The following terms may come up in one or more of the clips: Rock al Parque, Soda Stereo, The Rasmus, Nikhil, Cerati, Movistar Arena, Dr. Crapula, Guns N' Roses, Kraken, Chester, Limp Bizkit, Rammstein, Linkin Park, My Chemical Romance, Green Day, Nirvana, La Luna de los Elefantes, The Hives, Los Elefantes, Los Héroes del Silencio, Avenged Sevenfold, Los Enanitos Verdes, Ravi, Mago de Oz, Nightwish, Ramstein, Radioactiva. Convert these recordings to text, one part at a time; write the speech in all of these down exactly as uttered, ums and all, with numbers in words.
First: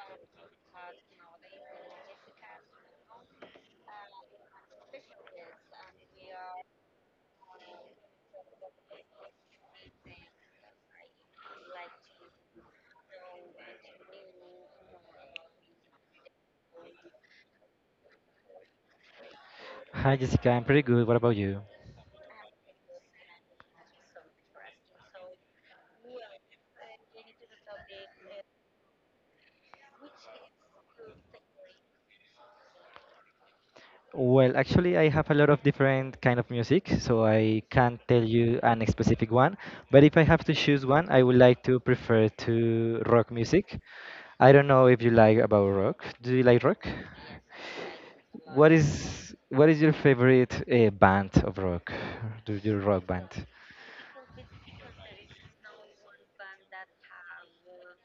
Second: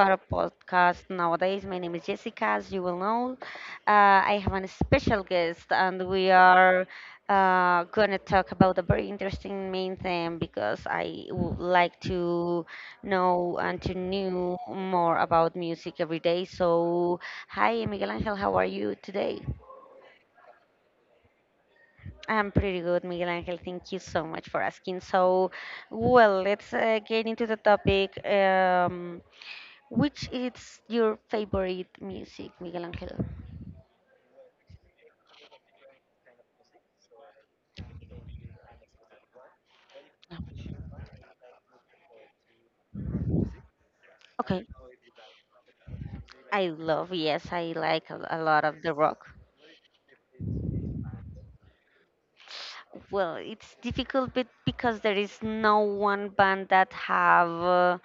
our podcast nowadays. My name is Jessica, as you will know. Uh, I have a special guest, and we are uh, going to talk about a very interesting main theme because I would like to know and to know more about music every day. So, hi Miguel Angel, how are you today? Hi Jessica, I'm pretty good. What about you? I'm pretty good, Miguel Angel. Thank you so much for asking. So, well, let's uh, get into the topic. Um, which is your favorite music, Miguel Angel? Well, actually, I have a lot of different kind of music, so I can't tell you an specific one. But if I have to choose one, I would like to prefer to rock music. I Okay. don't know if you like about rock. Do you like I rock? love, yes, I like a, a lot What of the rock. is what is your favorite uh, band of rock? Do you rock Well, band? it's difficult bit because there is no one band that have uh,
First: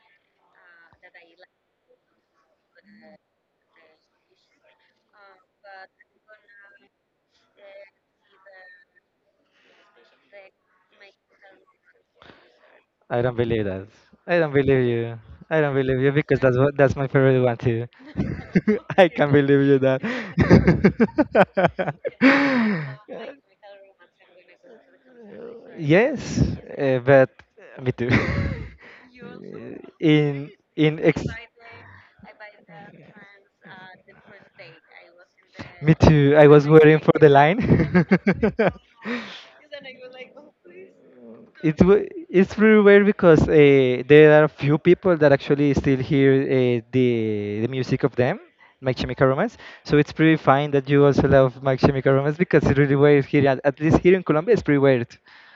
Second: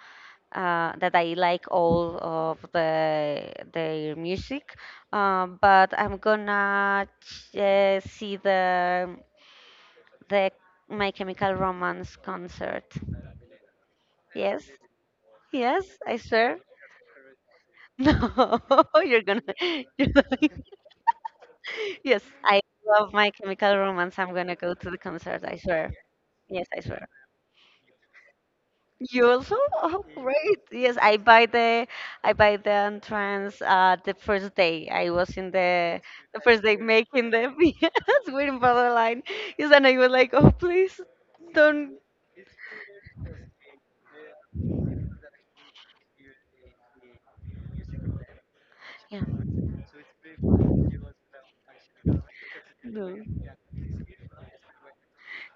uh, that I like all of the their music. Um, but I'm gonna ch- uh, see the the My Chemical Romance concert. I don't believe that. I don't Yes, believe you. I don't yes, believe you I because that's swear. what that's my favorite one too. No, I you're can't gonna. believe you that. You're like, yes, I love My Chemical Romance. I'm gonna go to the concert. I swear. Yes, Yes, I uh, swear. but me too. You also? Oh, in great. Yes, in I ex. buy the I buy the entrance uh the first day. I was in Me the too. the I first was day waiting for the making the line. yes, waiting for the line. Yes, and I was like, oh please It's don't. w- it's pretty weird because uh, there are a few people that actually still hear uh, the the music of them, My Yeah. Chemical Romance. So it's pretty fine that you also love My Chemical Romance because it's really No. weird here. At at least here in Colombia, it's pretty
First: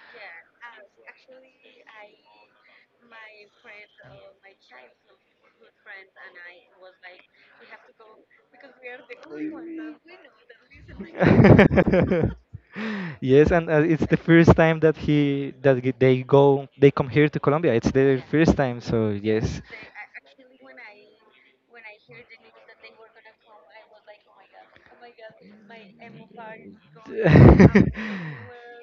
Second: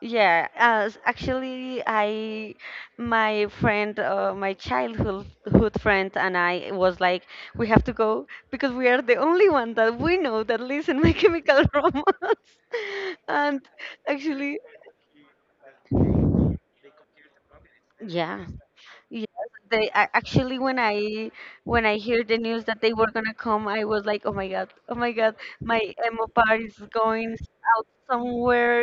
Yeah, uh, s- actually, I, my friend, uh, my childhood hood friend, and I was like, we have to go because we are the only weird. one that we know that lives in My Chemical Romance. Yes, And and uh, it's the first actually, time that he that g- they go they come here to Colombia. It's their yeah. first time, so Yes, yes. they a- actually when I when I hear the news that they were gonna come, I was like, oh my god, oh my god, my emo part is going out somewhere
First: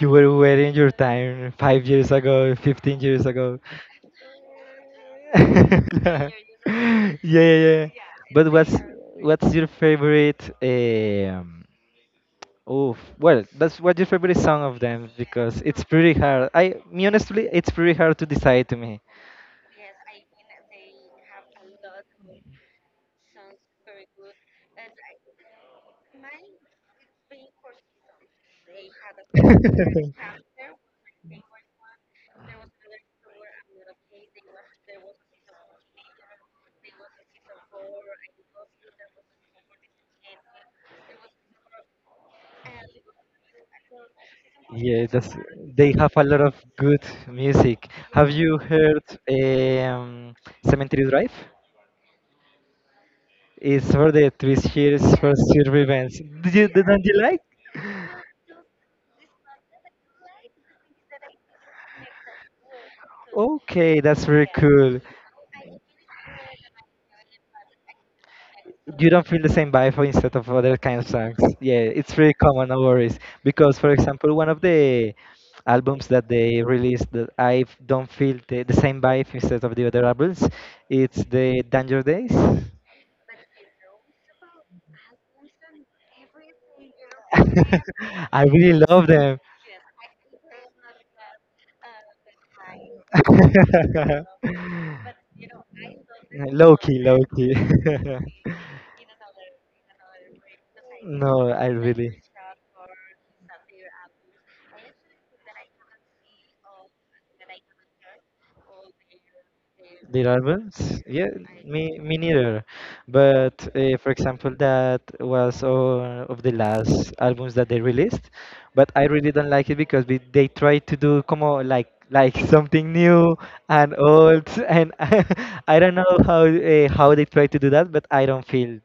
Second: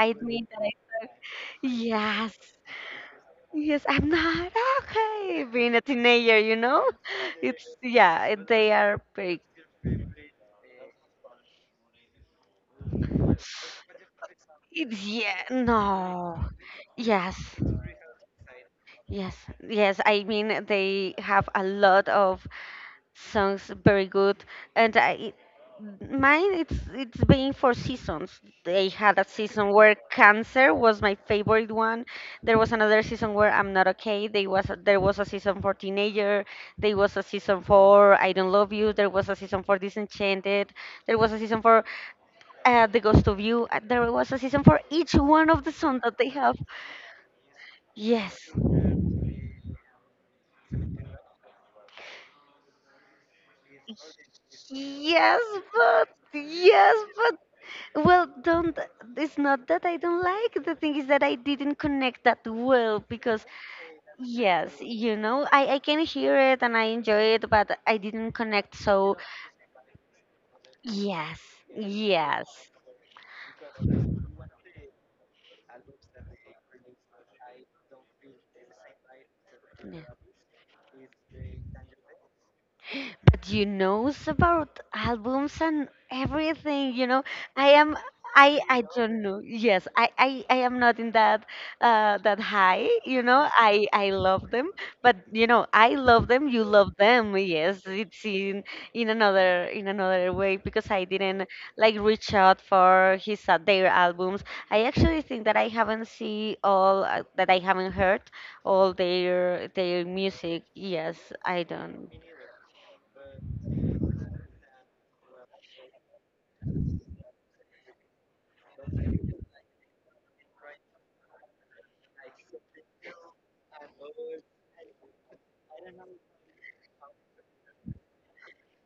You were me that wearing your I time five years yes, ago, fifteen years ago. yes, I'm not okay. Being a Yeah, teenager, you know, yeah, it's yeah. yeah, it- But they what's are big. what's your favorite? Eh, Um, Oof. Well, that's what's your favorite song of It's them? yeah, Because it's pretty no, hard. I, me yes. honestly, it's pretty hard to decide to me. Yes, yes. I mean, they have a lot of sounds very good. And I, it- mine, it's it's been for seasons. They had a season where cancer was my favorite one. There was another season where I'm not okay. There was a, there was a season for teenager. There was a season for I don't love you. There was a season for disenchanted. There was a season for uh, the ghost of you. Uh, There was a season for Yeah, each that's, one of the they songs have that a they lot have. of good music. Have Yes. you heard um, Cemetery Drive? It's for the Twist Years Yes, first year but events. Did you, yes, didn't you but like? well, don't. It's not that I don't like. The thing is that I didn't connect that well because, Okay, that's very yes, cool. you know, I I can hear it and I enjoy it, but I didn't connect. You So don't feel the same vibe for instead of other kind of songs. yes, Yeah, it's very yes, common, no worries. Because, for example, one of the albums that they released, that I f- don't feel the, the same vibe instead of the other albums, it's the yeah, Danger Days. that you knows about albums and everything you know. i am I i really i love don't them. know, yes, i i, I am not in that uh that high, you know, i i love them, but you know, I love them, you Low love key, low them, key. yes. It's in in another, in another way because I didn't No, I like really. reach out for his uh, their albums. I actually think that I haven't seen all uh, that I haven't heard all their their The music. albums? Yes, Yeah, I me don't. me neither. But uh, for example, that was uh, of the last albums that they released. But I really don't like it because we, they try to do como like like something new and old, and I don't know how uh, how they try to do that, but I don't feel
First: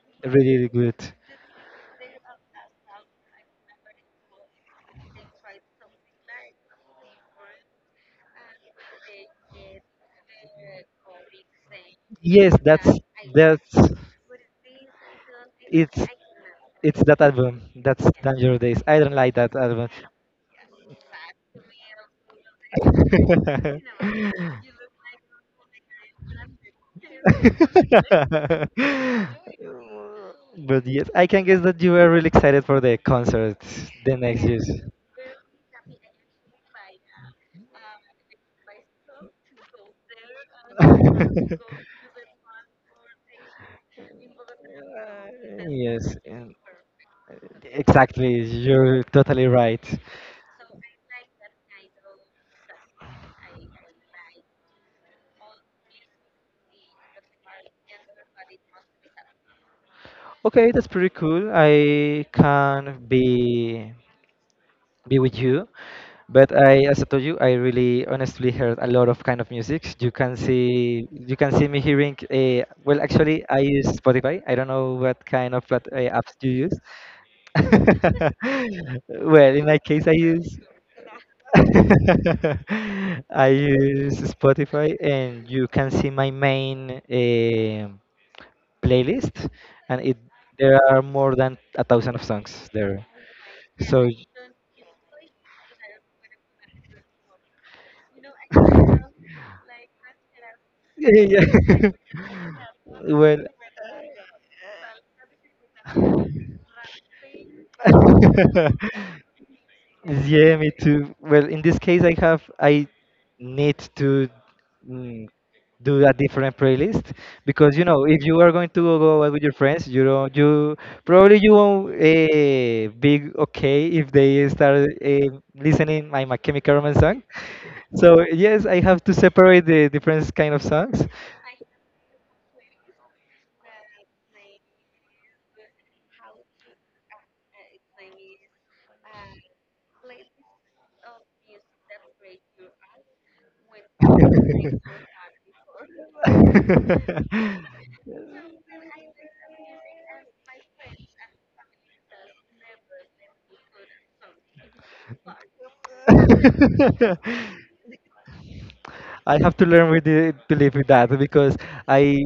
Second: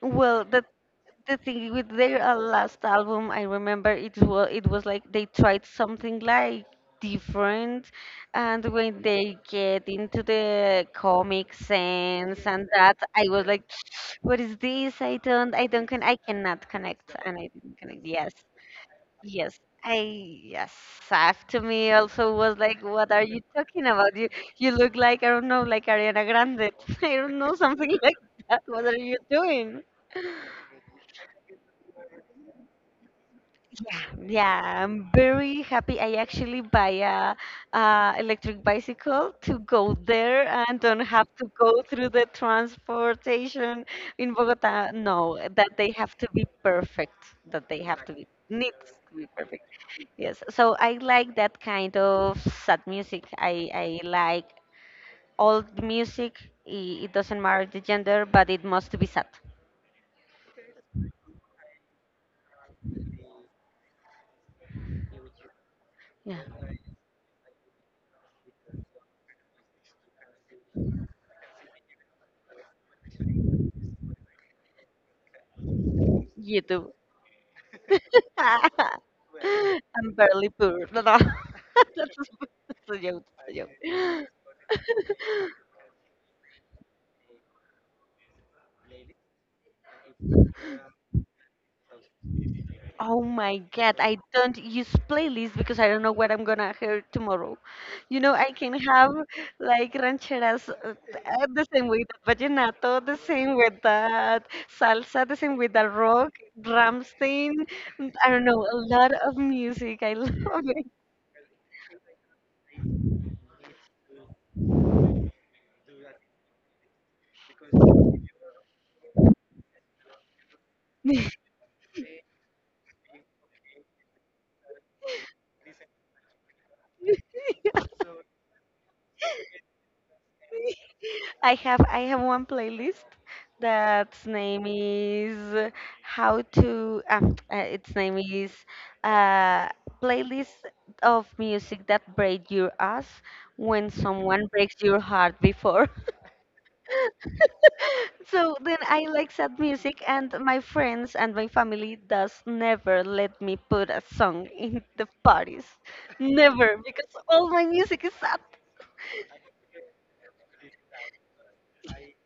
Well, the really good. the thing with their uh, last album, I remember it was it was like they tried something like different, and when they get into the comic sense Yes, and that's that, I was like, that's what is this? I don't, I don't, it's con- I cannot it's connect, that and I album. didn't connect. That's Yes, Dangerous Days. I don't like that yes, album. I yes. After me also was like, "What are you talking about? You you look like I don't know, like Ariana Grande. I don't know something like that. What are you doing?" But yes, I can guess that you were really excited for the concert Yeah, the next year. yeah, I'm very happy. I actually buy a uh, electric bicycle to go there and don't have to go through the transportation in Bogota. No, that they have Yes, to be and perfect. That they have to be exactly. needs You're to be totally perfect. right. Yes, so I like that kind of sad music. I I like old music. It, it doesn't matter the gender, but it must be sad. Okay, that's pretty cool. I can be be with you. Yeah, But I, as I told you, I really honestly heard a lot of kind of music. You can see, you can see me hearing. Uh, well, actually, I use Spotify. I don't know what kind of plat- uh, apps you you use. do. Well, in my case, I I'm barely use poor. No, no. That's a, that's a joke. I That's a use joke. Spotify, and you can see my main eh, playlist, and it there are more than a thousand of songs there. Oh my god, So I don't use playlists because I don't know what I'm gonna hear tomorrow. You know, I can have like rancheras, uh, yeah, uh, the same yeah. with vallenato, the same with that salsa, the same with that well, rock, Ramstein. I don't know, a lot of music. I yeah, love me it. too. Well, in this case, I have I need to mm, do a different playlist because you know if you are going to go out with your friends, you don't you probably you won't uh, be okay if they start uh, listening my My Chemical Romance song. So yes, I have to separate the different kind of songs. I have I have one playlist that's name is how to um, uh, its name is uh, playlist of music that break your ass when someone breaks your heart before. So then I like sad music, and my friends and my family does never let me put a song in the parties. Never, because all my music is sad. I have to learn with the, to live with that because I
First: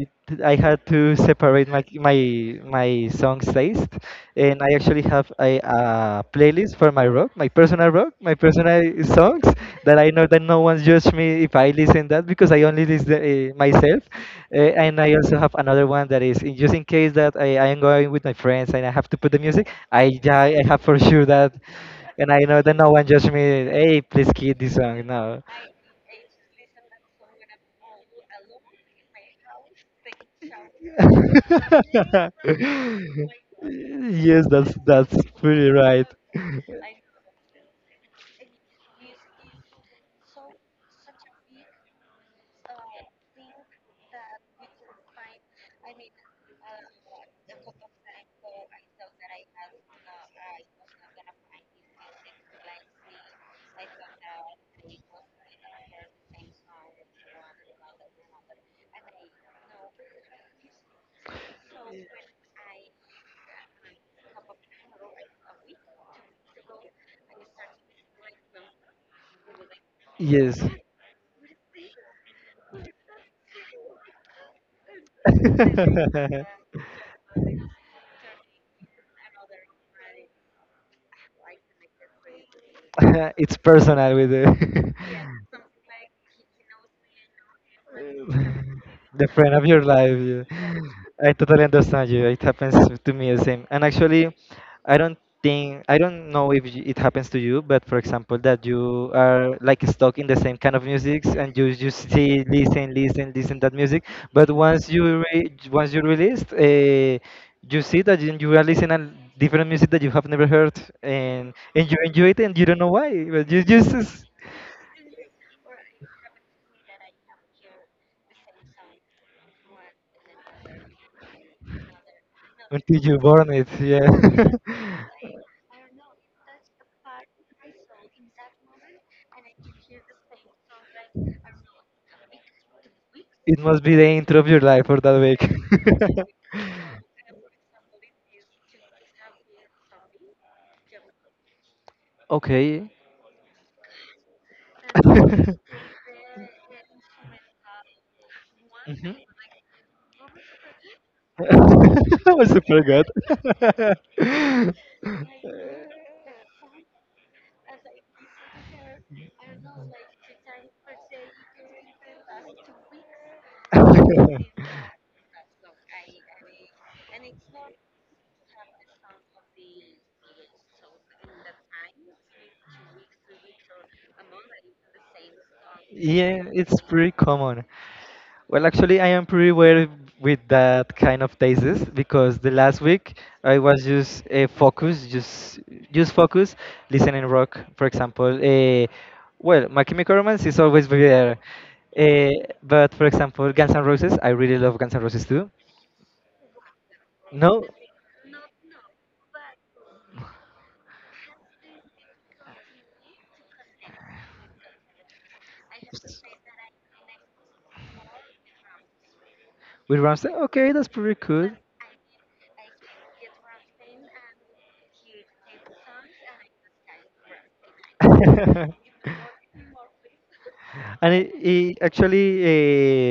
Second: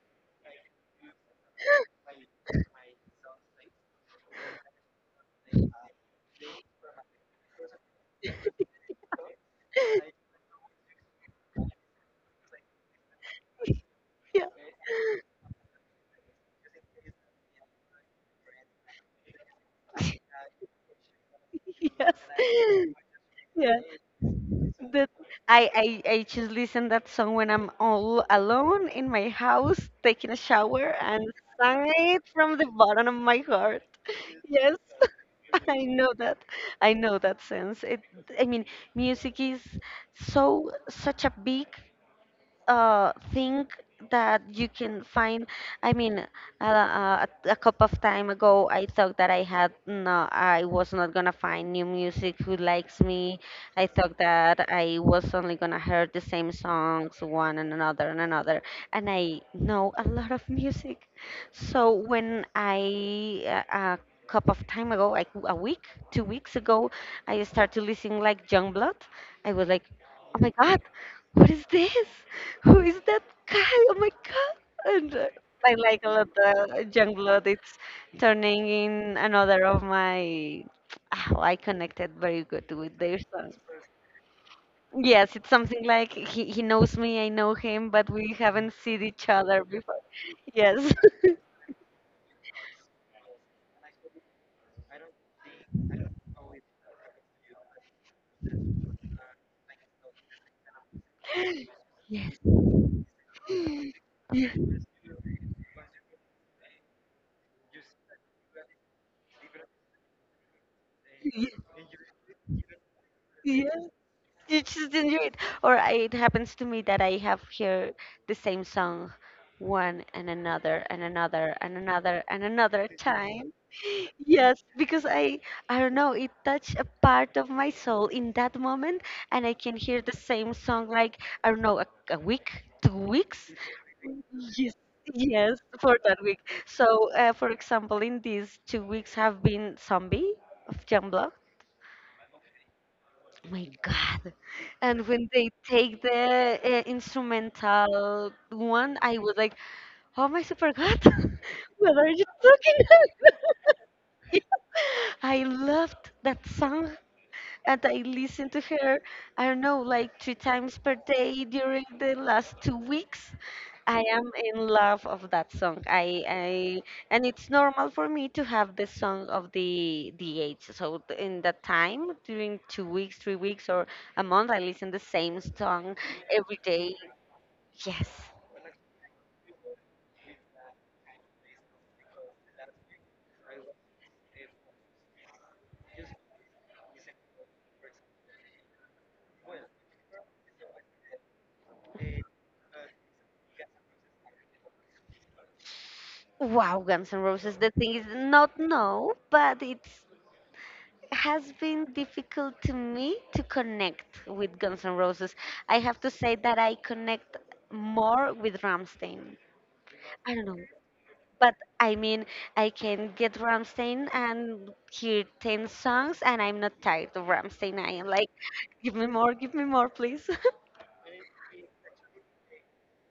I had to separate my my my songs taste, and I actually have a uh, playlist for my rock, my personal rock, my personal songs that I know that no one judge me if I listen that because I only listen uh, myself, Yeah. uh, and I also have another one that is in just in case that I, I am going with my friends and I have to put the music, I I have for sure that, Yes. and I know that no one judge me. Yeah. Hey, please keep this song That now. I, I I just listen that song when I'm all alone in my house taking a shower and sing it from the bottom of my heart. Yes, that's Yes. that's pretty I right. know that. I know that sense. It I mean, music is so such a big uh, think that you can find. I mean, uh, uh, a a couple of time ago, I thought that I had no, I was not gonna find new music who likes me. I thought that I was only gonna hear the same songs one and another and another, and I know a lot of music. So when I uh, a couple of time ago, like a week, two weeks ago, I started listening like Youngblood. I was like, oh my Yes. god, what is this? Who is that guy? Oh my god! And uh, I like a lot the young blood. It's turning in another of my. Oh, I connected very good with their song. It's personal with the Yes, it's something like he, he knows me, I know him, but we haven't seen each the friend other of your before. life. Yeah. Yes. I totally understand you. It happens to me the same. And actually, I don't think I don't know if y- it happens to you, but for example, that you are like stuck in the same kind of music and you you see Yes. listen listen listen that music, but once you re- once you released, uh, you see that you you are listening. And different music that you have never heard, and Ye- and you enjoy it, and you don't know why, but you Yes, just you just enjoy it. Or I- it happens to me that I have hear the same song one and another and another and another and another until you burn time. it, yeah. Yes, because I I don't know, it touched a part of my soul in that moment, and I can hear the same song like I don't know, a, a week, two weeks. It must be the intro of your Yes, life for that week. yes, for that week. So, uh, for example, in these two weeks have been Zombie of Youngblood, Okay. my god, and when they What? take the uh, instrumental one, Mhm. I was like oh my super god what are you I talking super good. about I loved that song. And I listened to her, I don't know, like three times per day during the last two weeks. I am in love of that song. I, I and it's normal for me to have the song of the the age. So th- in that time, during two weeks, three weeks, or a month, I listen the same song Yeah, every it's day. pretty common. Yes. Well, actually, I am pretty aware with that kind of thesis because the last week I was just uh, focused, just just focus, listening rock, for example. Uh, well, My Chemical Romance is always be there, uh, but for example, Guns N' Roses, I really love Guns N' Roses too. Wow, Guns N' Roses. No, The thing is not no, but it's has been difficult to me to connect with Guns N' Roses. I have to say that I connect more with Ramstein. with I Rammstein, don't know, okay, that's pretty cool. but I mean, I can get Ramstein and hear ten songs, and I'm not tired of Ramstein. I am like, give me more, give me more, please. And it, it actually,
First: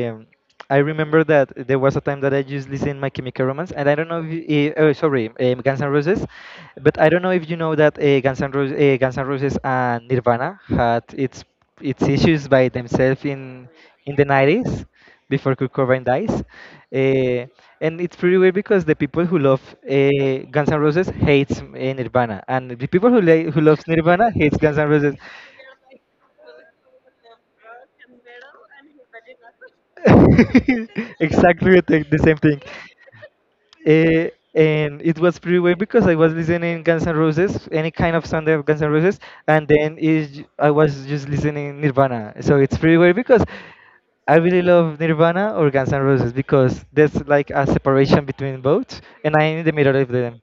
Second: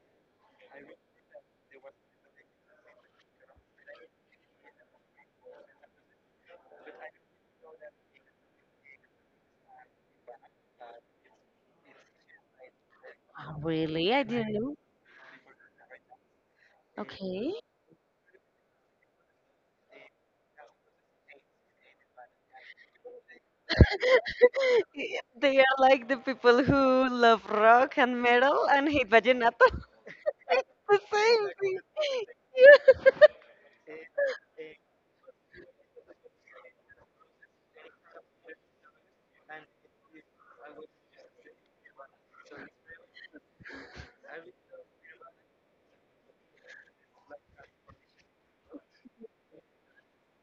um I remember that there was a time that I just listened My Chemical Romance, and I don't know if you, uh, oh, sorry, um, Guns N' Roses, but I don't know if you know that uh, Guns N' Roses, uh, Guns N' Roses and Nirvana had its its issues by themselves Oh, in really? in I the didn't know. nineties before Kurt Cobain dies. Uh, Okay. and it's pretty weird because the people who love uh, Guns N' Roses hates uh, Nirvana, and the people who, li- who loves Nirvana hates Guns N' Roses. They are like the people who love rock and metal and hate vallenato. It's the same Exactly the thing- the thing. same thing. Yeah. Eh, and it was pretty weird because I was listening Guns N' Roses, any kind of sound of Guns N' Roses, and then is I was just listening Nirvana. So it's pretty weird because I really love Nirvana or Guns N' Roses, because there's like a separation between both, and I'm in the middle of them.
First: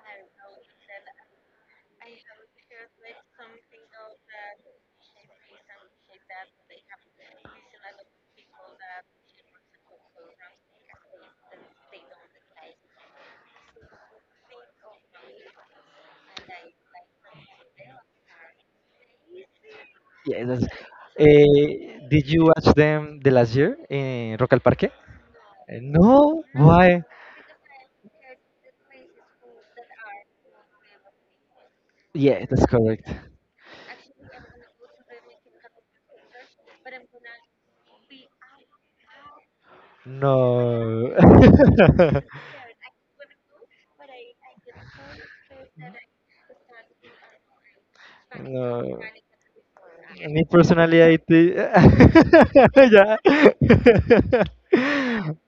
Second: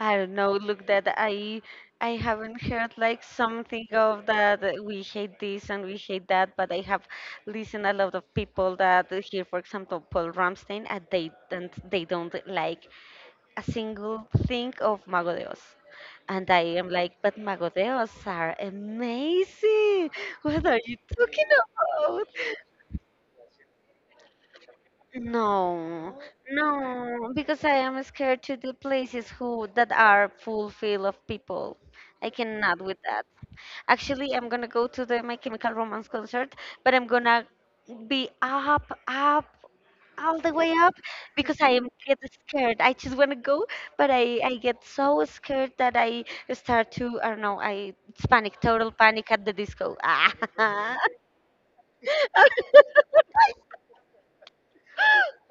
I don't know. Look, that I I haven't heard like something of that. uh, We hate this and we hate that, but I have listened a lot of people that uh, hear, for example, Paul Ramstein, and they don't they don't like a single thing of Mago de Oz. And I am like, but Mago de Oz are amazing. Yeah, What that's. are you talking Eh, did about? you watch them the last year in Rock al Parque? Eh, No, No, why? no, because I am scared to the places who that are full filled of people. I Yeah, that's cannot with correct. that. Actually, I'm gonna go to the My Chemical Romance concert, but I'm gonna be up, up, all the way up No. because I am get scared. I just wanna go, but I I get so scared that I start to I don't know. I it's panic, total No. panic at the disco. Me Ah. personally, I think. Yeah.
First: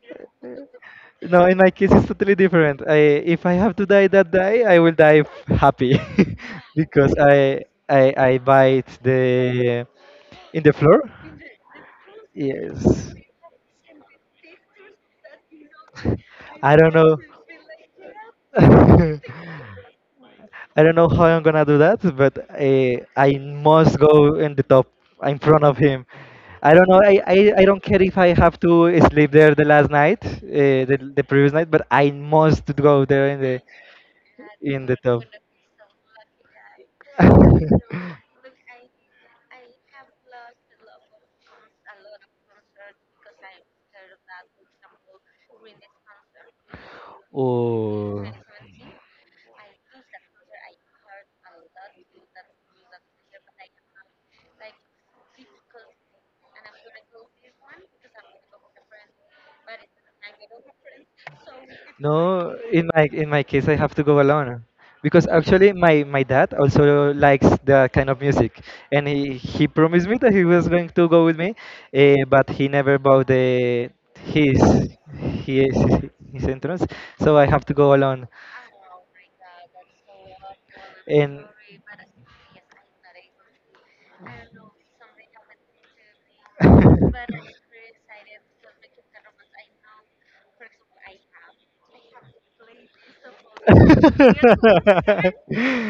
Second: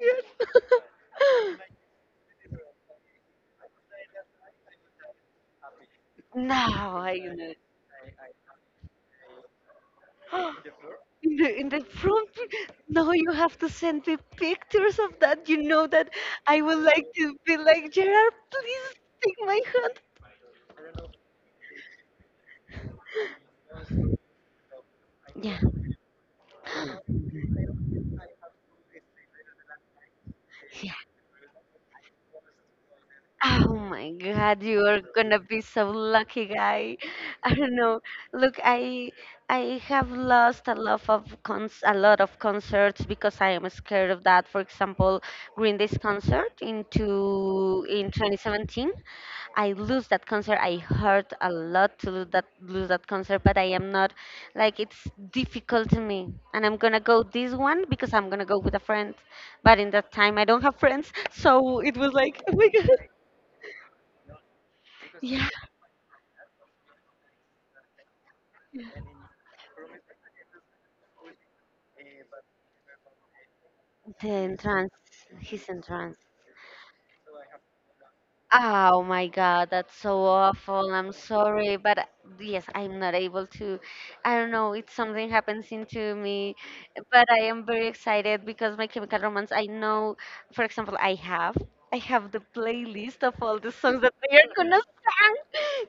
Yes. No, in my case, it's totally different. I, if I have to die that day, I will die f- happy Now because I know. I, I, I bite the in the floor. In the in the front, now Yes. you have to send me pictures of that. You know that I I would don't like to be like Gerard. Please know. take my I don't know how I'm gonna do that, but I, I must go in the top in hand. Yeah, front of him. I don't know. I, I, I don't care if I have to sleep there the last night, uh, yeah. the, the previous night, but I must go there in the Oh my God, you in the are top. gonna be so lucky, guy. I don't know. Look, I I have lost a lot of cons a lot of concerts because I am scared of that. For example, Green Day's concert into in Oh. twenty seventeen, I lose that concert. I hurt a lot to lose that lose that concert, but I am not like it's difficult to me. And I'm gonna go this one because I'm gonna go with a friend. But in that time, I don't have friends, so it was like, No, oh my in God. my in my case, I have to go alone because Yeah. actually my my dad also likes that kind of music, and he he promised me that he was going to go with me, uh, but he never bought the The his entrance, his his entrance. his entrance, so I have to go alone. Oh my God, that's so awful. I'm And sorry, but uh, yes, I'm not able to. I don't know, it's something happens into me, but I am very excited because My Chemical Romance, I know, for example, I have. I have the playlist of all the songs that they are gonna to sing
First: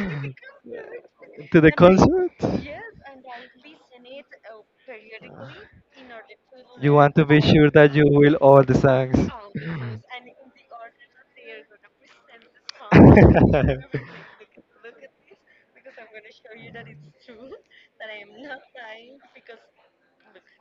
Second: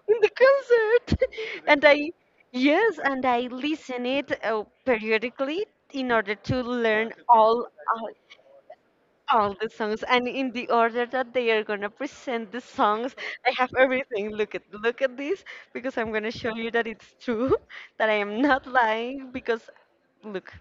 in the concert, the and I, concert? yes, and I listen it uh, periodically in order to You learn want to be all sure that you will all the songs. all the songs and in the order that they are gonna present the songs. I have everything. Look at look at this because I'm gonna show you that it's true, that I am not lying because look,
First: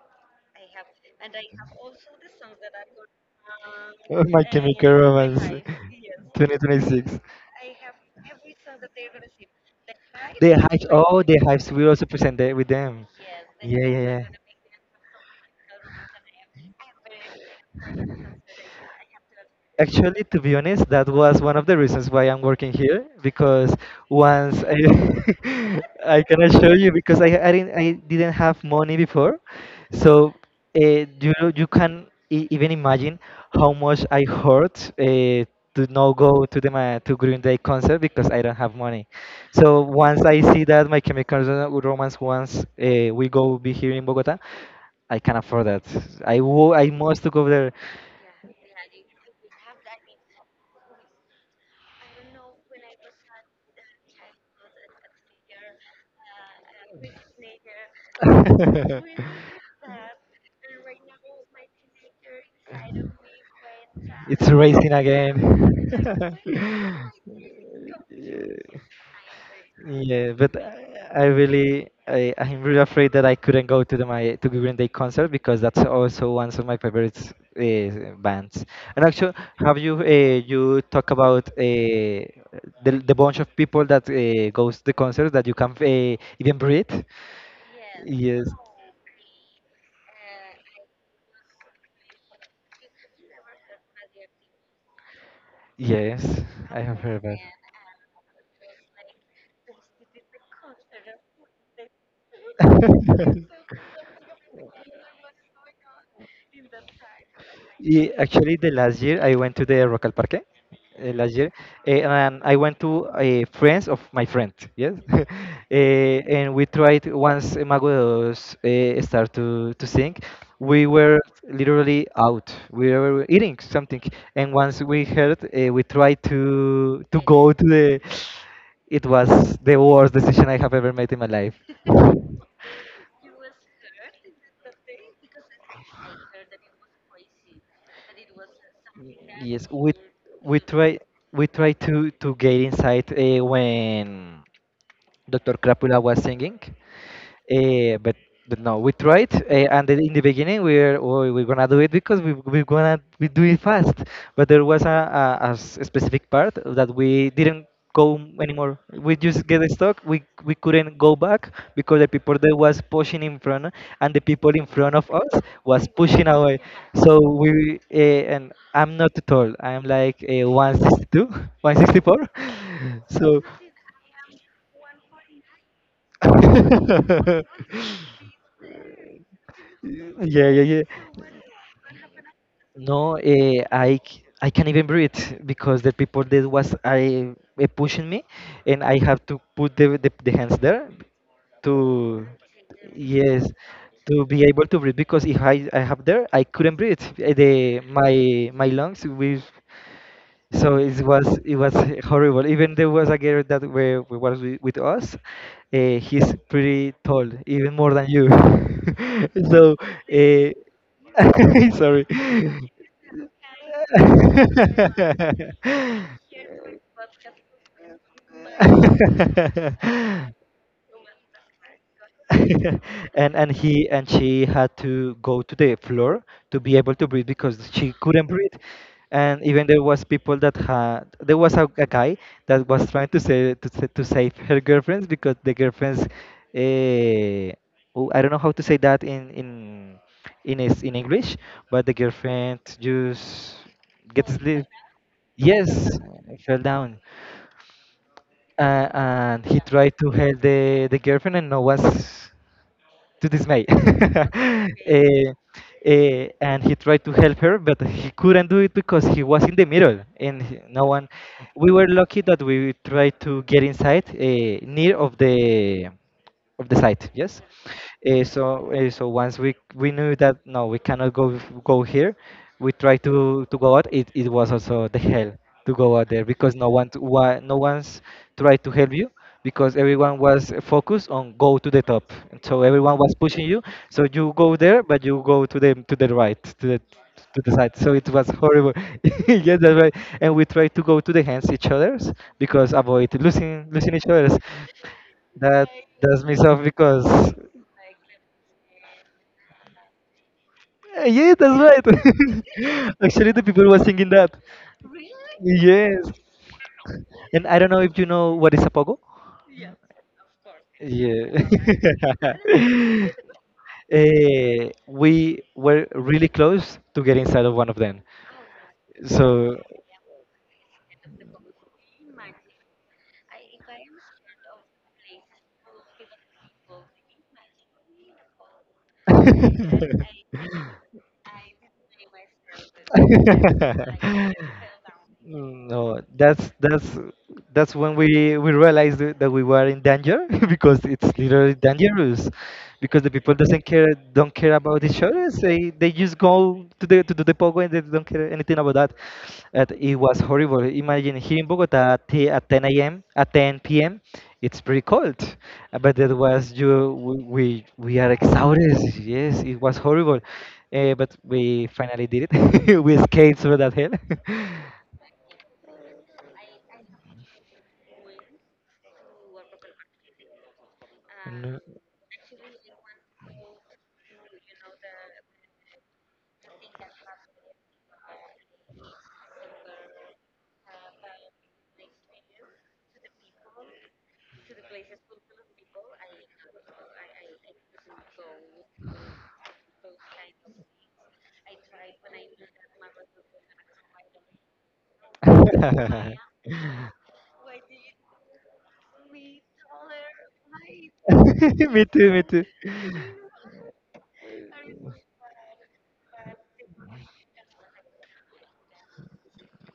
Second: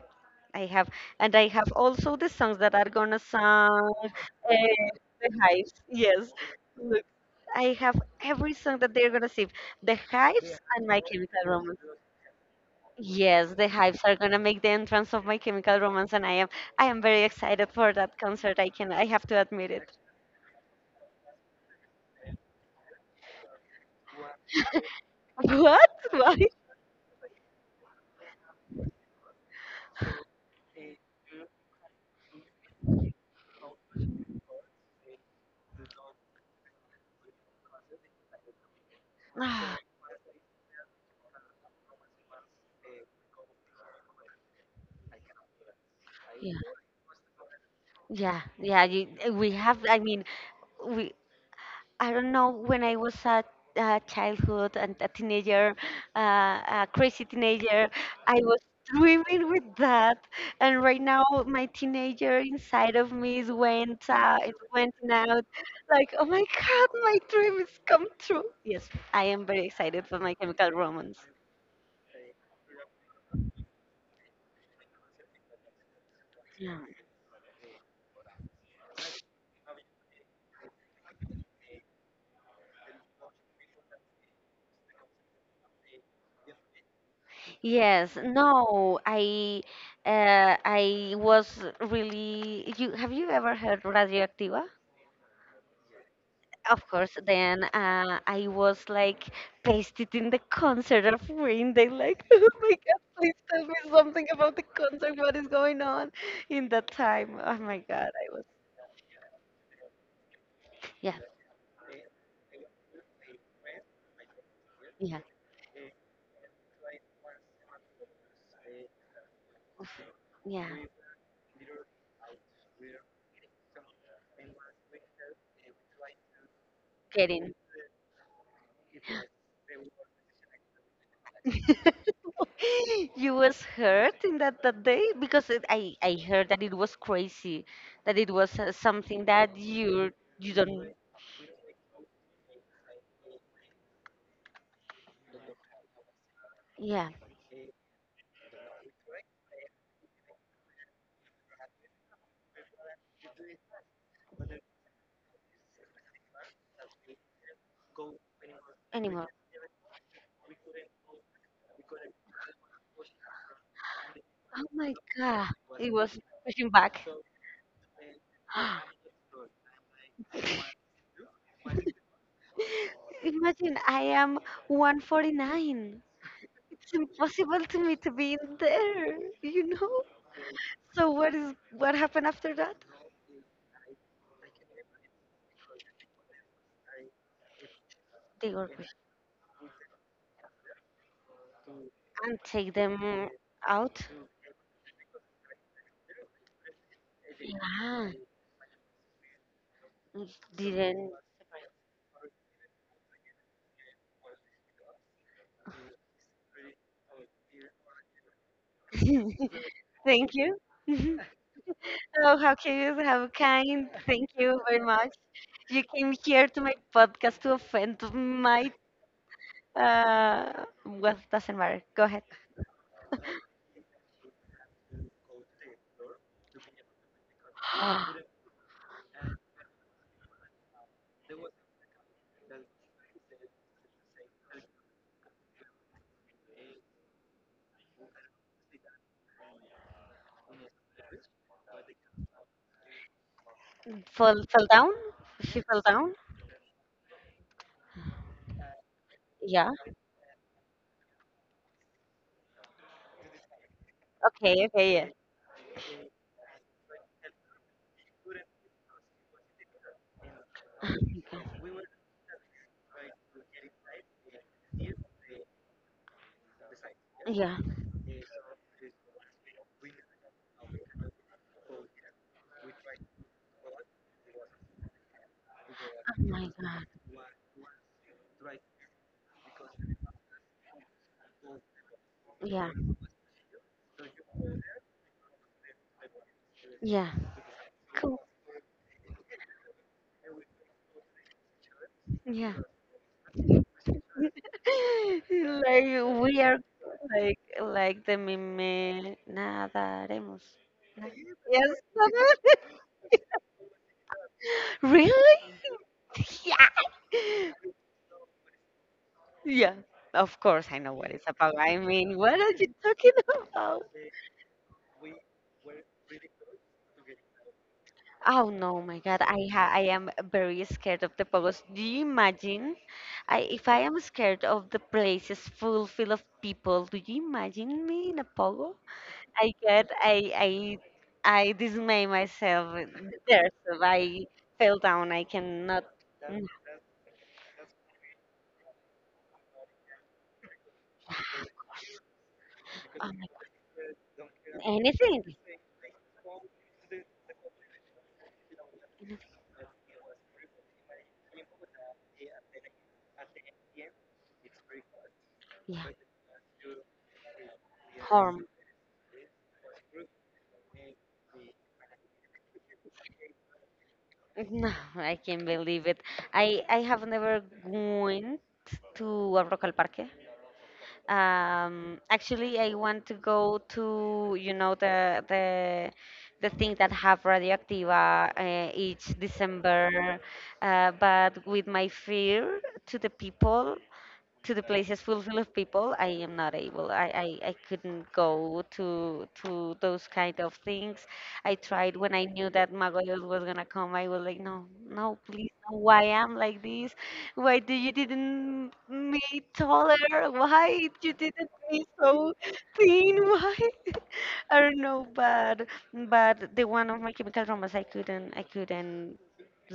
I have, and I have also the songs that are gonna song, uh, Oh, My Chemical The Romance Hives, yes. Look, twenty twenty-six. I have every song that they're gonna sing, The They Hives and hives. My Oh, they Chemical hives. Romance. We also presented with them. Yes, The Yeah, Hypes are yeah, gonna make the entrance of My Chemical Romance, and I am I am very excited for yeah. that concert. I can I have to admit it. Actually, to be honest, that was one of the reasons why I'm working here because once I, What? I Why? cannot show you because I, I didn't I didn't have money before, so uh, you you can e- even imagine how much I hurt uh, to not go to the ma- to Green Day concert because I don't have money. Ah, So once I see that My Chemical Ro- Romance once uh, we go be here in Bogota, I can afford that. I yeah, wo- I must to go there. yeah, yeah. You, we have. I mean, we I don't know, when I was a, a childhood and a teenager, uh, a crazy teenager, I was dreaming with that. And right now, my teenager inside of me is went out, It's it racing went out. Like, oh my God, again. my dream is come true. Yes, I am very excited for Yeah, my but Chemical Romance. I really, I, I'm really afraid that I couldn't go to the my to Green Day concert because that's also one of my Yeah. favorite uh, bands. And actually, have you uh, you talk about uh, the the bunch of people that uh, goes to the concert that you can't uh, even breathe? Yes, Yes, no, I, uh, I was really. You have you ever heard Radioactiva? yes, I Of have course, heard about. then uh, I was like pasted in the concert of Green Day, like, oh my God, please tell me something about the concert. What is going on in that time? Oh my Yeah, God, I was, actually, the last year I went to the Rocal Parque. yeah, Uh, last year, uh, and I went to uh, friends of my friend. Yes, yeah, uh, and we tried once Mago de Oz uh, start to to sing. yeah, We were literally out. We were eating something, and once we heard, uh, we tried to to getting. go to the. It was the worst decision I have ever made in my life. You was hurt in that that day because it, I I heard that it was crazy, that it was uh, something that Yes, we you you we don't, try we try to to get inside uh, when doctor Crapula was singing. yeah, Uh, but but no, we tried, uh, and then in the beginning we were oh, we're gonna do it because we we're gonna we do it fast. But there was a, a, a s- a specific part that we didn't go anymore. We anymore. just get stuck. We we couldn't go back because the people that was pushing in front and the people Oh in my front of us God, was it was pushing away. pushing back. So we uh, and I'm not tall. I'm like uh, one sixty-two, one six four. So Imagine I am one forty-nine. It's impossible to me to be in there, you know? Yeah, yeah, yeah. So what is what happened after that? No, uh, I c- I can't even breathe because the people that was I eh, pushing me, They were and great. I have to put the, the the hands there to And take them yes out. to be able to breathe because if I I have there I couldn't breathe. Eh, The Yeah. my my lungs will so it Didn't. was it was horrible. Even there was a girl that were, was with, with us. Uh, he's pretty tall, even more than you. So, Thank you. So uh, sorry. how can you have kind? Thank you very much. You came here to my podcast to offend my, uh, well, doesn't matter. Go ahead. and and he and she had to go to the floor to be able to breathe because she couldn't breathe, and even there was people that had there was a, a guy that was trying to say to, sa- to save her girlfriends because the girlfriends uh, oh, I don't know how to say that in in in is in English, but the girlfriend just gets Fall, sleep fell down? She fell yes down? fell down, uh, and he Yeah. tried to help the the girlfriend and no was to dismay. Okay, okay, yeah. Okay. Eh, and he tried to help her, but he couldn't do it because he was in the middle, and he- no one. We were lucky that we tried to get inside, eh, near of the of the site Oh my God. yes, Yeah. uh, so uh, so once we we knew that no we cannot go go here, we tried to to go out it, it was also the hell to go out Oh there my because no God. one to, no one's tried to help you because everyone was focused on go to the top, so Yeah. everyone was pushing you, so you go there but you go to the to the right to the Yeah. to the side so it Cool. was horrible. Yes, that's right. And we tried to go to the hands each others Yeah. because avoid losing losing each others that Like does me we are, off because like like the meme nadaremos. eh, yeah, that's Yes. right. Actually, the people were singing that. Really? Yes, Yeah. and I don't know if you know what is a pogo. Yeah. Of course I know what it's about. I Yeah. mean, what are you talking about? Eh, we were really close to get inside of one of them. Oh no, my God! I So ha I am very scared of the pogos. Do you imagine? I, if I am scared of the places full full of people, do you imagine me in a pogo? I get I I I dismay myself there. So I fell down. I Mm, cannot. no, Mm. that's that's that's when we we realized that that we were in danger because it's literally dangerous because Oh the my people doesn't care don't care God! about each Anything? other. They they just go to the to do the pogo and they don't care anything about that. And it was horrible. Imagine here in Bogota at t- at ten a m at ten p m. It's pretty cold. Uh, Yeah. But that was you we we we are Harm. exhausted. Yes, it was horrible, uh, but we finally did it. We escaped through that hell. No, I can't believe it. I I have never went to a Rock al Parque. And uh, Um, actually, I want to go to, you know, the the the thing that have radioactiva uh, each December, uh, but with my fear to the people, to the places full full of people, I am not able, I, I i couldn't go to to those kind of things. I tried when I knew that magoyos was gonna come. I was like, no no please no, why am like this, why do you didn't me taller, why you didn't me me too, me so too. thin, why, I don't know, but but the one of My Chemical Romance, I couldn't, I couldn't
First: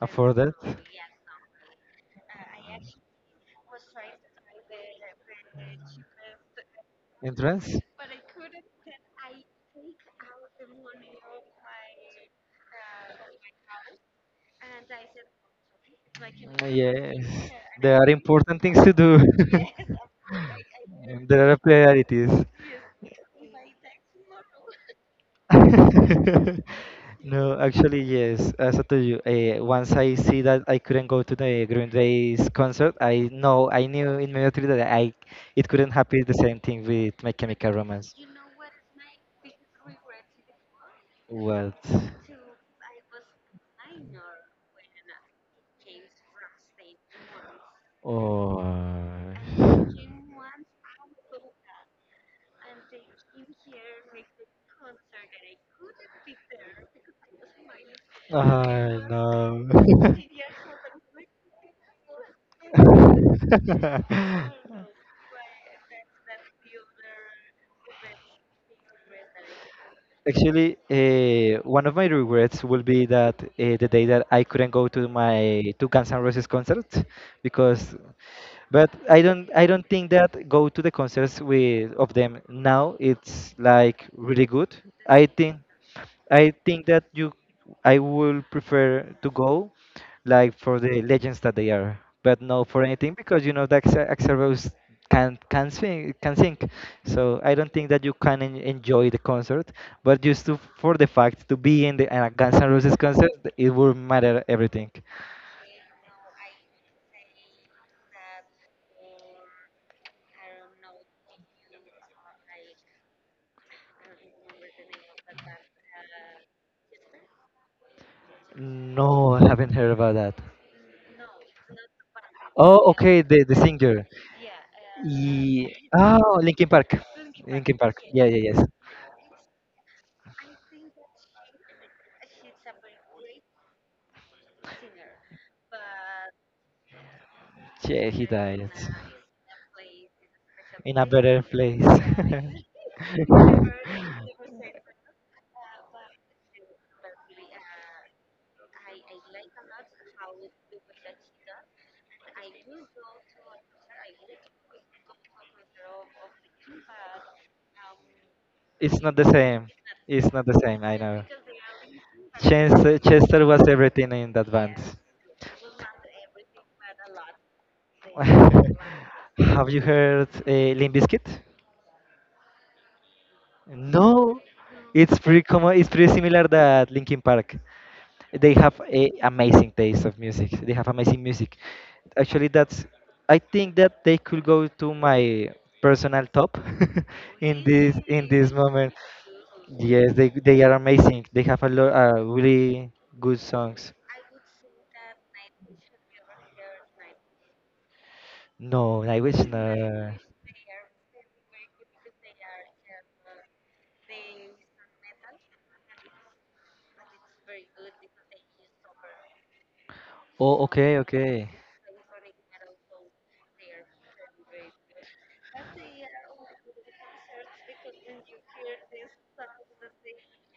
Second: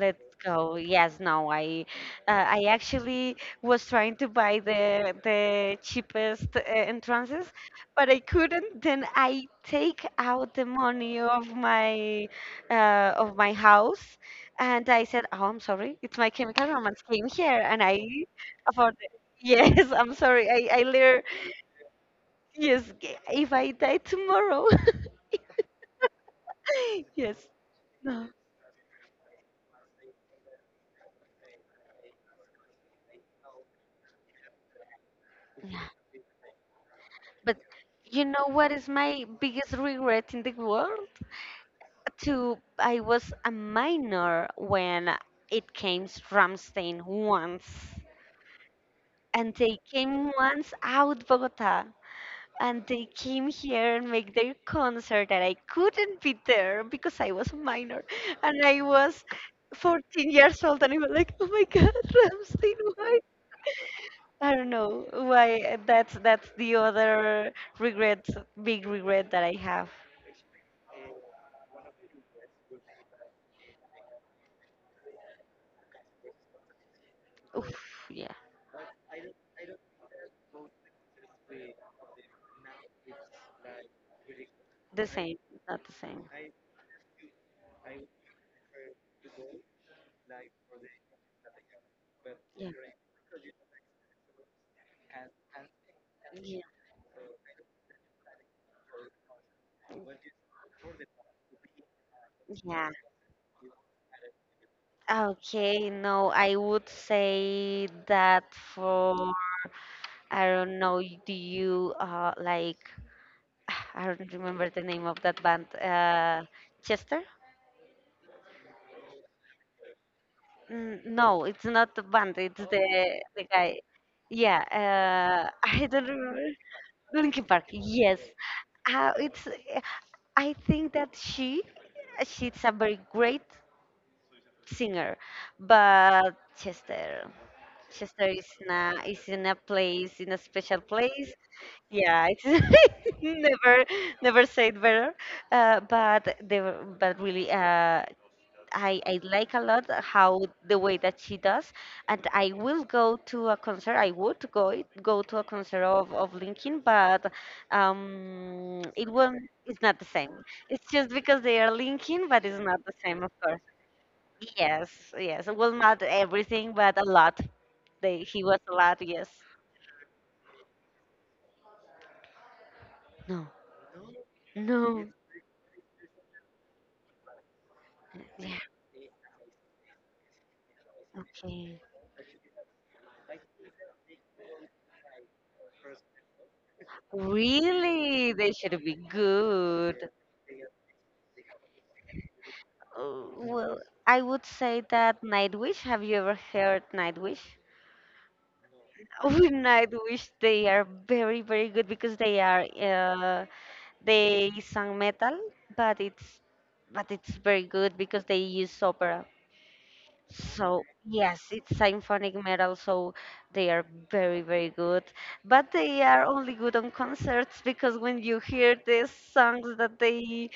Uh, for that go. Yes, no, I uh, I actually was trying to buy the the cheapest uh, entrances, entrance, but I couldn't. Then I take out the money of my uh, of my house, and I said, "Oh, I'm sorry, it's My Chemical mm, Romance yes, came here," and there I are important things to about do. yes, I'm sorry, I I later, There are priorities. yes, g- if I die tomorrow. Yes. No, actually, No. yes. As I told you, uh, once I see that I couldn't go to the Green Day's concert, I know I knew immediately that I it Yeah. couldn't happen the same thing with My But Chemical Romance. you know what is my biggest regret in the world? What? To I was a minor when it came Ramstein once, Oh, and they came once out Bogota, and they came here and make their concert, and I couldn't be there because I was a minor, and I I was know. fourteen years old, and I was like, oh my God, Ramstein, why? I don't know why uh, that's that's the other regret, big regret that I have. Actually, uh, one of my regrets will be that uh, the day that I couldn't go to my to Guns N' Roses concert because, Oof, yeah, but I don't I don't think that go to the concerts with of them now it's like really good. the I same, think not the same. I think that you, I will prefer to go, like for the legends that they are, but not Yeah, for anything because you know that Axa- Axl Rose can can sing can sing, yeah, so I don't think that you can en enjoy the concert. But just to, for the fact to be in the uh, Guns N' yeah. Roses concert, it will matter everything. Okay, no, I would say that for I don't know. Y- Do you uh like I don't remember the name of that band. Uh, Chester. No, I haven't heard about that. N- No, it's not the band. It's Oh, the okay, the the the guy. singer. Yeah, uh, Ye- I don't Oh, remember. Linkin Park. Linkin Park. Linkin Park. Yes, Yeah, yeah, yes. uh, it's. I think that she, she's a very great singer, but Chester, Yeah, he Chester is died in a is in a place, in a special in a place. better place. Yeah, it's never never said better. Uh, but they were- but really, uh, I, I like a lot how the way that she does, and I will go to a concert. I would go it- go to a concert of, of Linkin, but um, It's it not the won't. same. It's not the same. It's not the same. It's I just know. because they are Linkin, but it's not the Chester, same, of Chester course. was everything in that band. Yes, yes. Well, not everything, but a lot. They he was a lot. Yes. Have you heard uh, Limp Bizkit? No. No, No. it's pretty common. It's pretty similar that Linkin Park. Yeah. They have a amazing taste of music. They have amazing music. Okay. Actually, that's. I think that they could go to my personal top in this in Really, they this should moment. be good. Yes, they they are amazing. They have a lot uh, really Uh, good Well, songs. I would say that Nightwish. Have you ever heard Nightwish? No, I wish With not. Nightwish, they are very, very good because they are uh, they sung metal, but it's but it's very good because they use opera. Oh, So okay, yes, okay. it's symphonic metal, so they are very, very good. But they are only good on concerts because when you hear the songs that they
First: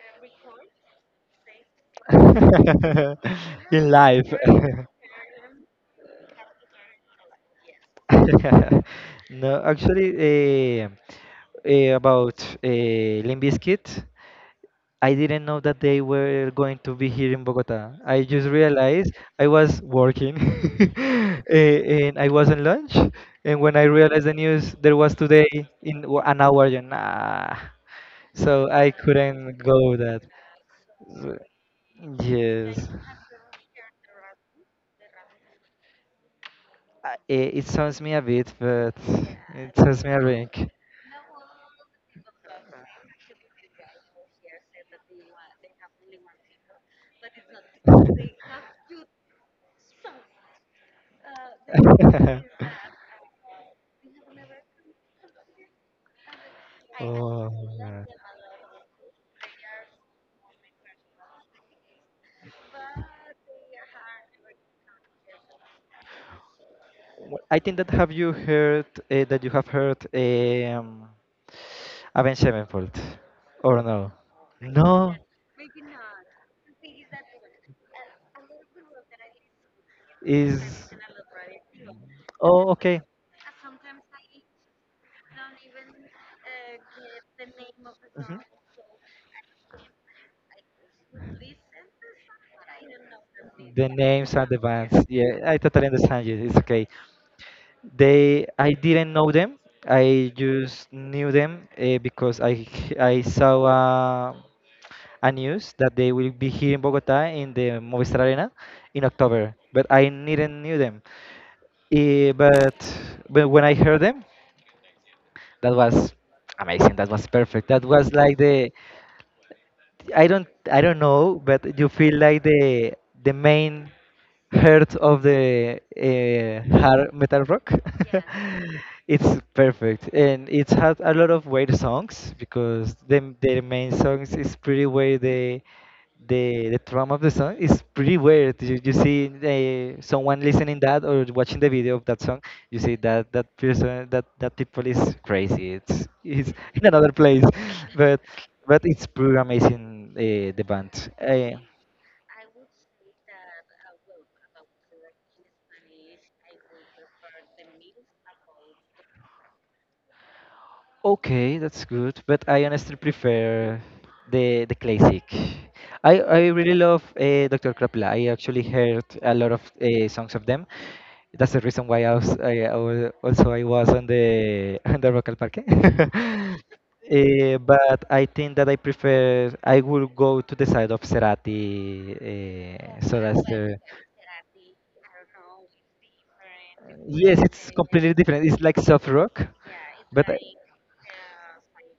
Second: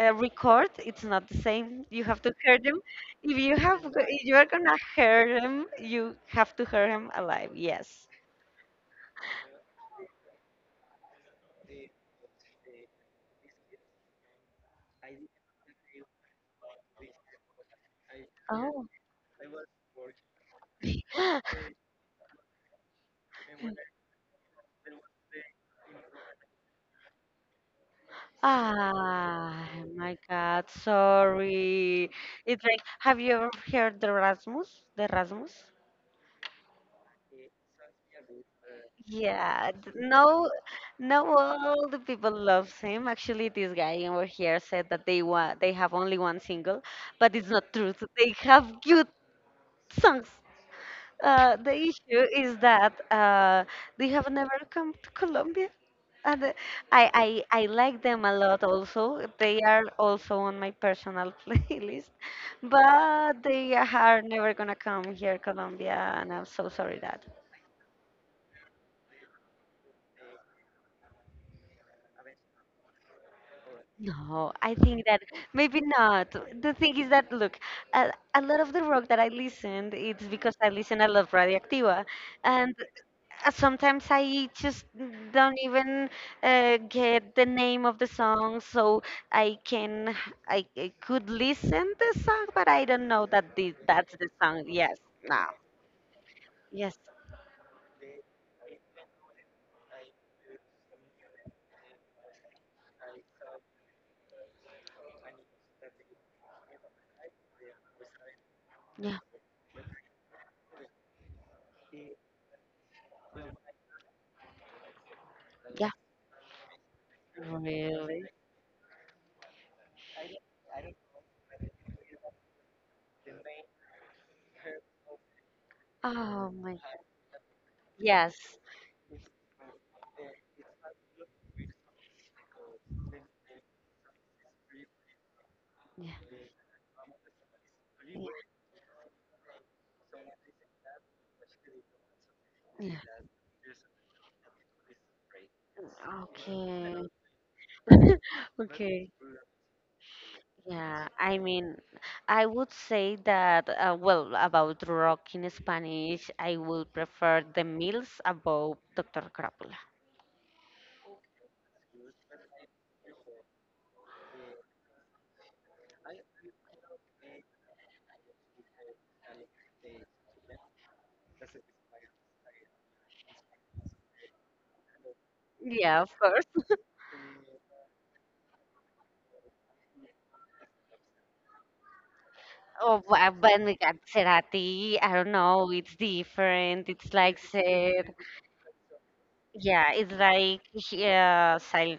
uh, record, it's not the same. You have to hear them. If you have, In if life. you are gonna hear them, you have to hear him alive. Yes. No, actually, eh, eh, about eh, Limp Bizkit, I didn't know that they were going to be here in Bogota. I just Oh. realized I was working eh, and I was on lunch. And when I realized the news, there was today in w- an hour, you nah. So I couldn't Ah, go my that. God, So- sorry. It's like, Yes. have you ever heard the Rasmus? The Rasmus? Uh, it, it sounds me a bit, but Yeah, it th- sounds me a no, rink. no, all the people loves him. Actually, this guy over here said that they want they have only one single, but it's not true. So they have good songs. Uh, the issue is that uh, they have never come to Colombia. And uh, I, Oh, I I like them a lot also. They are also on my personal playlist, but they are never gonna come here, Colombia, and I'm so sorry that. Wh- I think that have you heard uh, that you have heard um, Avenged Sevenfold or no? No, I think No, that maybe not. The thing is that look, a, a lot of the rock that I listened, it's because is I listen a lot of Radioactiva, oh and okay. uh, sometimes I just don't even uh, get the name of the Mhm. song, so I can I, I could listen the song, but I don't know that the, The that's the names and the song. bands. Yes, Yeah, no, I totally understand you. It's okay. yes, They, I didn't know them. I just knew them uh, because I I saw uh, a news that they will be here in Bogota in the Movistar Arena in yeah, October, but I didn't knew them. Eh, but but when I heard them, that yeah, was amazing. That was perfect. That was really. like the I don't I don't know, but you feel like the the main heart of the Oh uh, my, hard metal rock. yes. It's perfect, and it has a lot of weird songs because the their main songs is pretty weird. The the the drum of the song is pretty weird. You, you see uh, someone listening that or watching the video of that song, you see Yeah. that that person that that people is crazy. It's it's in Okay. another place, but but it's Okay. pretty amazing uh, the Yeah, band. I Uh, mean, I would say that, uh, well, about rock in Spanish, I would prefer the Mills above doctor Crápula. okay, that's good. But I honestly prefer the the classic. I I really love uh, Doctor Krapla. I actually heard a lot of uh, songs of them. That's the reason why I was, I, I was also I was on the on the Rock al Parque. Yeah, of course. Eh, but I think that I prefer I will go to the side of Cerati, uh, Oh, so but that's but we the got Cerati, I don't know, it's different. It's like yes, it's said, completely different. It's like soft rock, yeah, it's but I, like yeah, sil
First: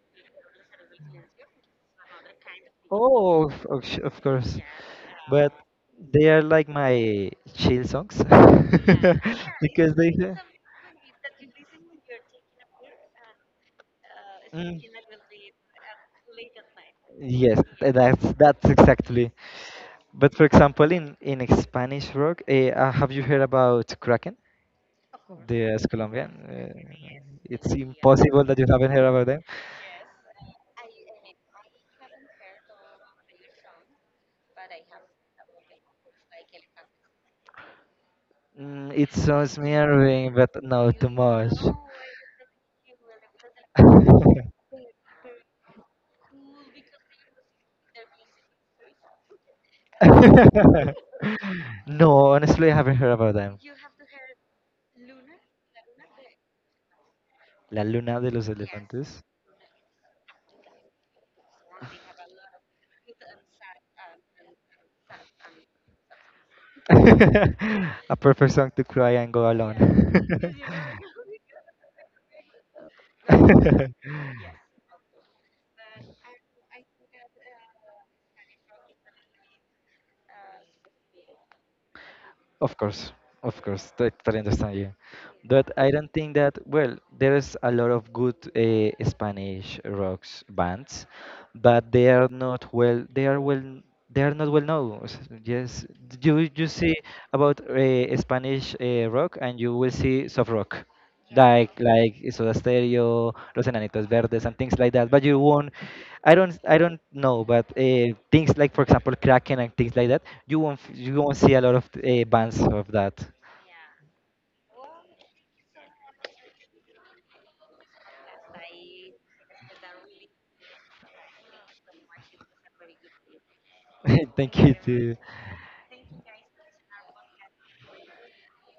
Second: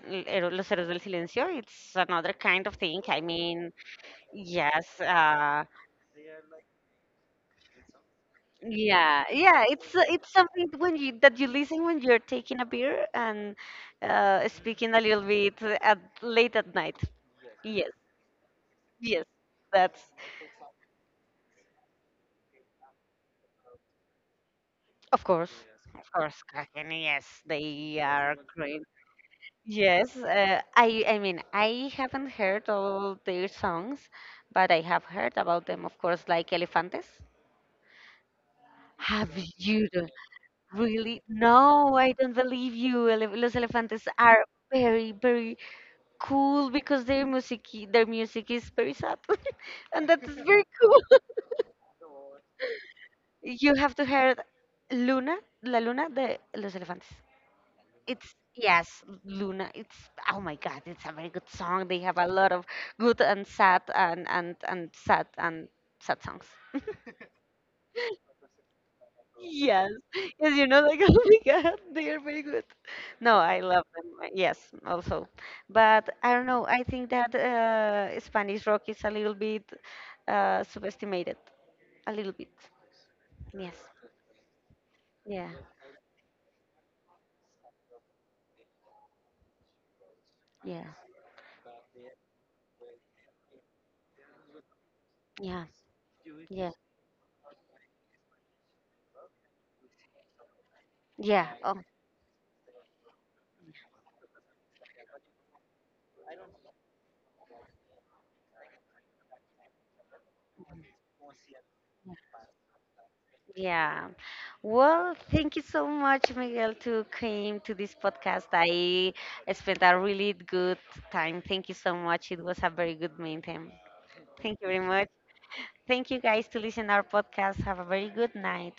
Los Héroes del Silencio. It's another kind of thing. I oh, of, mean, of sh- of course, yes, but uh, they are like my chill songs. yeah, yeah, it's Because uh, they. it's something when you that you listen when you're taking a beer and uh, Mm. speaking a little bit at late at night. Yes, Yes, that's that's yes, exactly. that's But for example, in in Spanish rock, eh, uh, have you heard about Kraken? of course, The as of Colombian, course, Kraken. uh, Yes, it's they are impossible that you great. haven't heard about them. Yes, uh, I I mean I haven't heard all their songs, but I have heard about them, of course, like Elefantes. Mm, it Have sounds you d- mirroring, but not too really? much. No, I don't believe you. Ele- Los Elefantes are very, very cool because their music their music is very sad, and that is very cool. No, honestly, I haven't heard about them. You have to hear luna, la luna de los elefantes. La Luna de It's los yes, Elefantes. luna, it's oh my God, it's a very good song. They have a lot of good and sad and and and sad and sad songs. A perfect song to cry and go alone. Yes, yes, you know, like oh my God, they are very good. No, I love them, uh, yes also, but I don't know, I think that uh, Spanish rock is a little bit uh, subestimated a little bit. Of course, of Yes. course, I totally understand you, Yeah. but I don't think that well. There's a lot of good uh, Spanish rocks Yeah. bands, but they are not well. They are well. They are not well known. S- Yeah. Yes, you you Yeah. see about uh, Spanish uh, rock, and you will see soft rock Yeah. like Oh. like Soda Stereo, Los Enanitos Verdes, and things like that. But you won't, I don't, I don't know, but uh, things like, for example, Kraken and things like that, you won't, f- you won't see a lot of uh, bands of that. Yeah. Well, thank you so much, Miguel, to came to this podcast. I spent a really good time. Thank you so much. It was a very good meeting. Thank Thank you you very much. too. Thank you guys to listen our podcast. Have a very good night.